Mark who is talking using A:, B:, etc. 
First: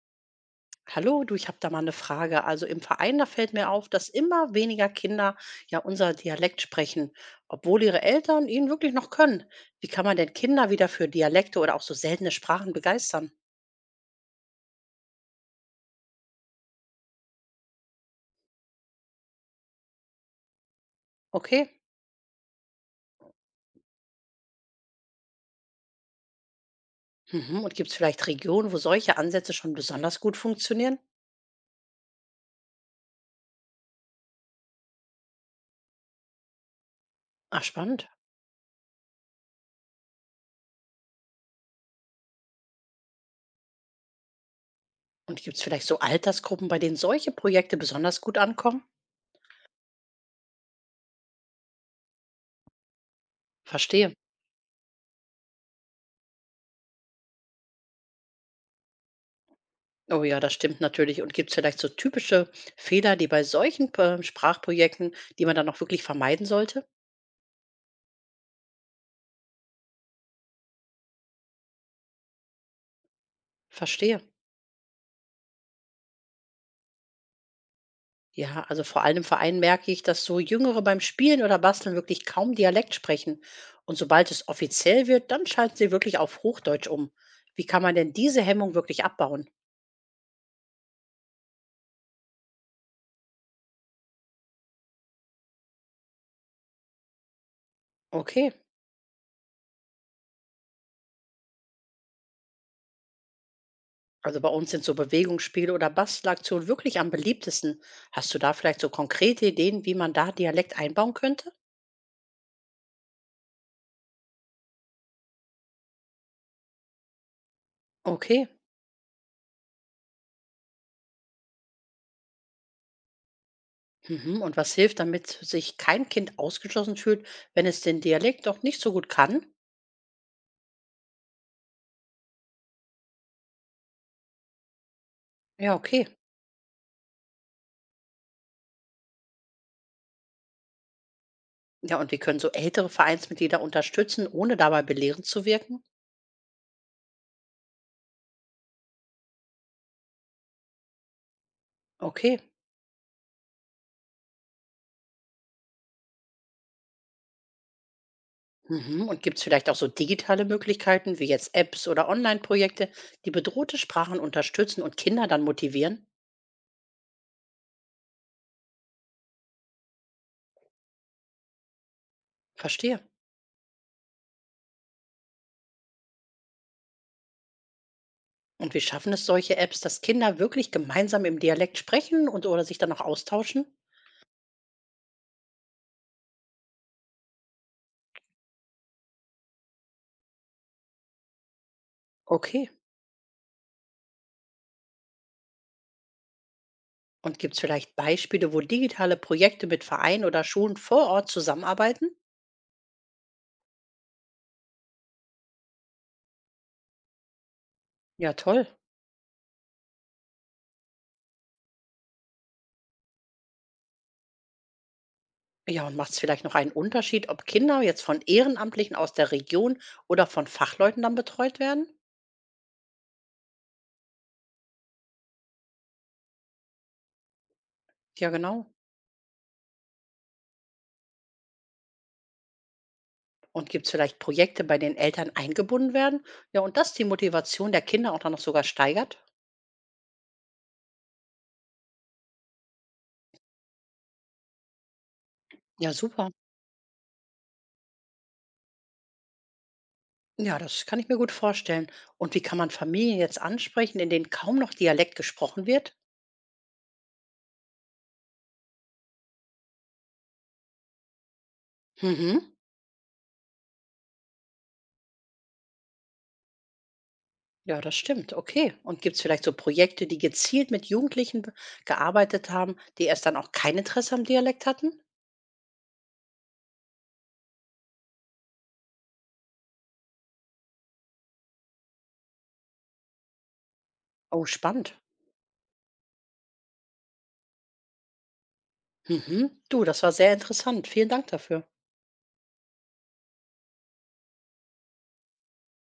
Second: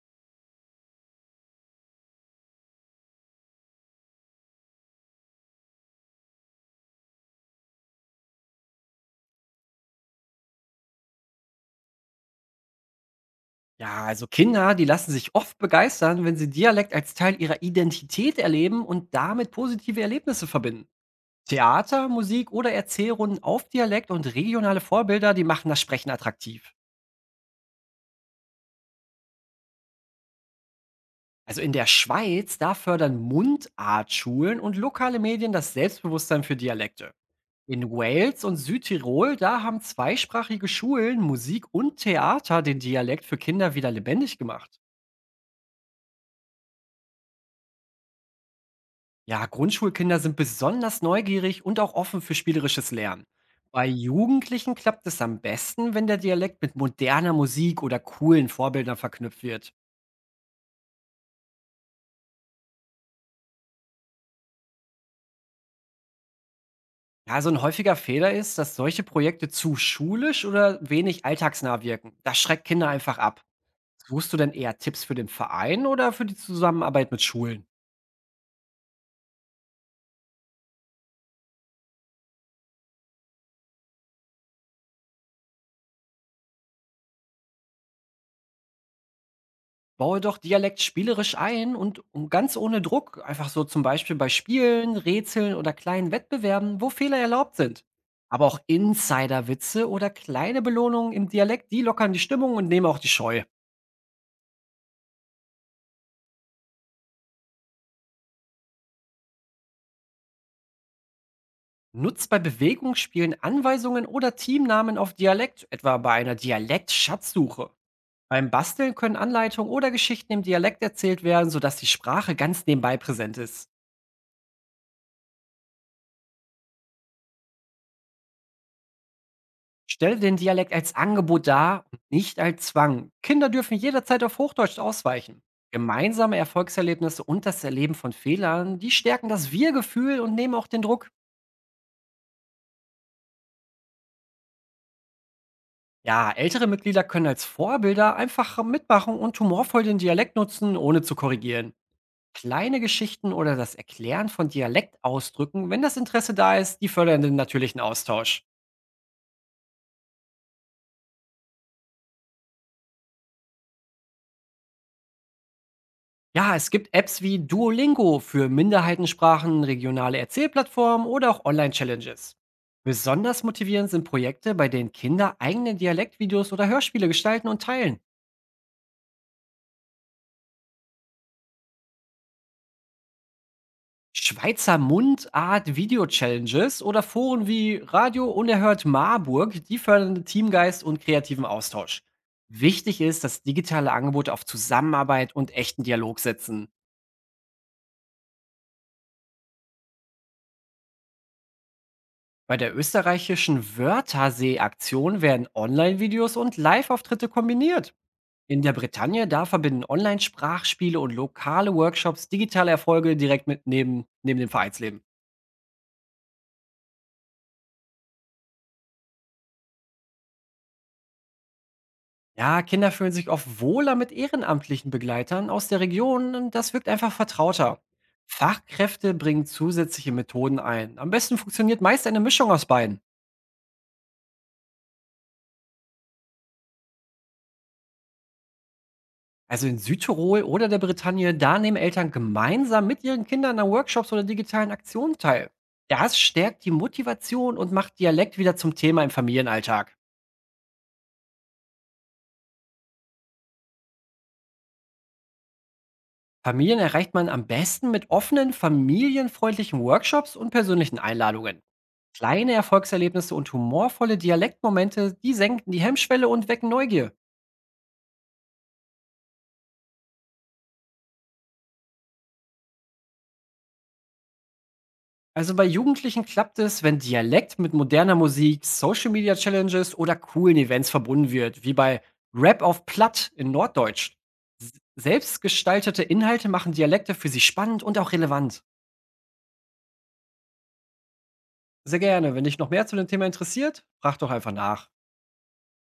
A: Hallo, du, ich habe da mal eine Frage. Also im Verein, da fällt mir auf, dass immer weniger Kinder ja unser Dialekt sprechen, obwohl ihre Eltern ihn wirklich noch können. Wie kann man denn Kinder wieder für Dialekte oder auch so seltene Sprachen begeistern?
B: Ja, also Kinder, die lassen sich oft begeistern, wenn sie Dialekt als Teil ihrer Identität erleben und damit positive Erlebnisse verbinden.
A: Okay.
B: Theater, Musik oder Erzählrunden auf Dialekt und regionale Vorbilder, die machen das Sprechen attraktiv.
A: Mhm. Und gibt es vielleicht Regionen, wo solche Ansätze schon besonders gut funktionieren?
B: Also in der Schweiz, da fördern Mundartschulen und lokale Medien das Selbstbewusstsein für Dialekte.
A: Ach,
B: In
A: spannend.
B: Wales und Südtirol, da haben zweisprachige Schulen, Musik und Theater den Dialekt für Kinder wieder lebendig gemacht.
A: Und gibt es vielleicht so Altersgruppen, bei denen solche Projekte besonders gut ankommen?
B: Ja, Grundschulkinder sind besonders neugierig und auch offen für spielerisches Lernen. Bei
A: Verstehe.
B: Jugendlichen klappt es am besten, wenn der Dialekt mit moderner Musik oder coolen Vorbildern verknüpft wird.
A: Oh ja, das stimmt natürlich. Und gibt es vielleicht so typische Fehler, die bei solchen, Sprachprojekten, die man dann auch wirklich vermeiden sollte?
B: Ja, so ein häufiger Fehler ist, dass solche Projekte zu schulisch oder wenig alltagsnah wirken. Das schreckt Kinder einfach ab.
A: Verstehe.
B: Suchst du denn eher Tipps für den Verein oder für die Zusammenarbeit mit Schulen?
A: Ja, also vor allem im Verein merke ich, dass so Jüngere beim Spielen oder Basteln wirklich kaum Dialekt sprechen. Und sobald es offiziell wird, dann schalten sie wirklich auf Hochdeutsch um. Wie kann man denn diese Hemmung wirklich abbauen?
B: Baue doch Dialekt spielerisch ein und ganz ohne Druck, einfach so zum Beispiel bei Spielen, Rätseln oder kleinen Wettbewerben, wo Fehler erlaubt sind. Aber
A: Okay,
B: auch Insider-Witze oder kleine Belohnungen im Dialekt, die lockern die Stimmung und nehmen auch die Scheu.
A: also bei uns sind so Bewegungsspiele oder Bastelaktionen wirklich am beliebtesten. Hast du da vielleicht so konkrete Ideen, wie man da Dialekt einbauen könnte?
B: Nutzt bei Bewegungsspielen Anweisungen oder Teamnamen auf Dialekt, etwa bei einer Dialekt-Schatzsuche.
A: Okay.
B: Beim Basteln können Anleitungen oder Geschichten im Dialekt erzählt werden, sodass die Sprache ganz nebenbei präsent ist.
A: Mhm. Und was hilft, damit sich kein Kind ausgeschlossen fühlt, wenn es den Dialekt doch nicht so gut kann?
B: Stelle den Dialekt als Angebot dar und nicht als Zwang. Kinder dürfen jederzeit auf Hochdeutsch ausweichen.
A: Ja, okay.
B: Gemeinsame Erfolgserlebnisse und das Erleben von Fehlern, die stärken das Wir-Gefühl und nehmen auch den Druck.
A: Ja, und wie können so ältere Vereinsmitglieder unterstützen, ohne dabei belehrend zu wirken?
B: Ja, ältere Mitglieder können als Vorbilder einfach mitmachen und humorvoll den Dialekt nutzen, ohne zu korrigieren.
A: Okay.
B: Kleine Geschichten oder das Erklären von Dialektausdrücken, wenn das Interesse da ist, die fördern den natürlichen Austausch.
A: Mhm. Und gibt es vielleicht auch so digitale Möglichkeiten, wie jetzt Apps oder Online-Projekte, die bedrohte Sprachen unterstützen und Kinder dann motivieren?
B: Ja, es gibt Apps wie Duolingo für Minderheitensprachen, regionale Erzählplattformen oder auch Online-Challenges.
A: Verstehe.
B: Besonders motivierend sind Projekte, bei denen Kinder eigene Dialektvideos oder Hörspiele gestalten und teilen.
A: Und wie schaffen es solche Apps, dass Kinder wirklich gemeinsam im Dialekt sprechen und oder sich dann auch austauschen?
B: Schweizer Mundart-Video-Challenges oder Foren wie Radio Unerhört Marburg, die fördern Teamgeist und kreativen Austausch.
A: Okay.
B: Wichtig ist, dass digitale Angebote auf Zusammenarbeit und echten Dialog setzen.
A: Und gibt es vielleicht Beispiele, wo digitale Projekte mit Vereinen oder Schulen vor Ort zusammenarbeiten?
B: Bei der österreichischen Wörthersee-Aktion werden Online-Videos und Live-Auftritte kombiniert.
A: Ja,
B: In
A: toll.
B: der Bretagne, da verbinden Online-Sprachspiele und lokale Workshops digitale Erfolge direkt mit neben dem Vereinsleben.
A: Ja, und macht es vielleicht noch einen Unterschied, ob Kinder jetzt von Ehrenamtlichen aus der Region oder von Fachleuten dann betreut werden?
B: Ja, Kinder fühlen sich oft wohler mit ehrenamtlichen Begleitern aus der Region und das wirkt einfach vertrauter.
A: Ja, genau.
B: Fachkräfte bringen zusätzliche Methoden ein. Am besten funktioniert meist eine Mischung aus beiden.
A: Und gibt es vielleicht Projekte, bei denen Eltern eingebunden werden? Ja, und das die Motivation der Kinder auch dann noch sogar steigert?
B: Also in Südtirol oder der Bretagne, da nehmen Eltern gemeinsam mit ihren Kindern an Workshops oder digitalen Aktionen teil.
A: Ja,
B: Das
A: super.
B: stärkt die Motivation und macht Dialekt wieder zum Thema im Familienalltag.
A: Ja, das kann ich mir gut vorstellen. Und wie kann man Familien jetzt ansprechen, in denen kaum noch Dialekt gesprochen wird?
B: Familien erreicht man am besten mit offenen, familienfreundlichen Workshops und persönlichen Einladungen. Kleine
A: Mhm.
B: Erfolgserlebnisse und humorvolle Dialektmomente, die senken die Hemmschwelle und wecken Neugier.
A: Ja, das stimmt. Okay. Und gibt es vielleicht so Projekte, die gezielt mit Jugendlichen gearbeitet haben, die erst dann auch kein Interesse am Dialekt hatten?
B: Also bei Jugendlichen klappt es, wenn Dialekt mit moderner Musik, Social Media Challenges oder coolen Events verbunden wird, wie bei Rap auf Platt in Norddeutsch.
A: Oh, spannend.
B: Selbstgestaltete Inhalte machen Dialekte für sie spannend und auch relevant.
A: Mhm. Du, das war sehr interessant. Vielen Dank dafür.
B: Sehr gerne. Wenn dich noch mehr zu dem Thema interessiert, frag doch einfach nach.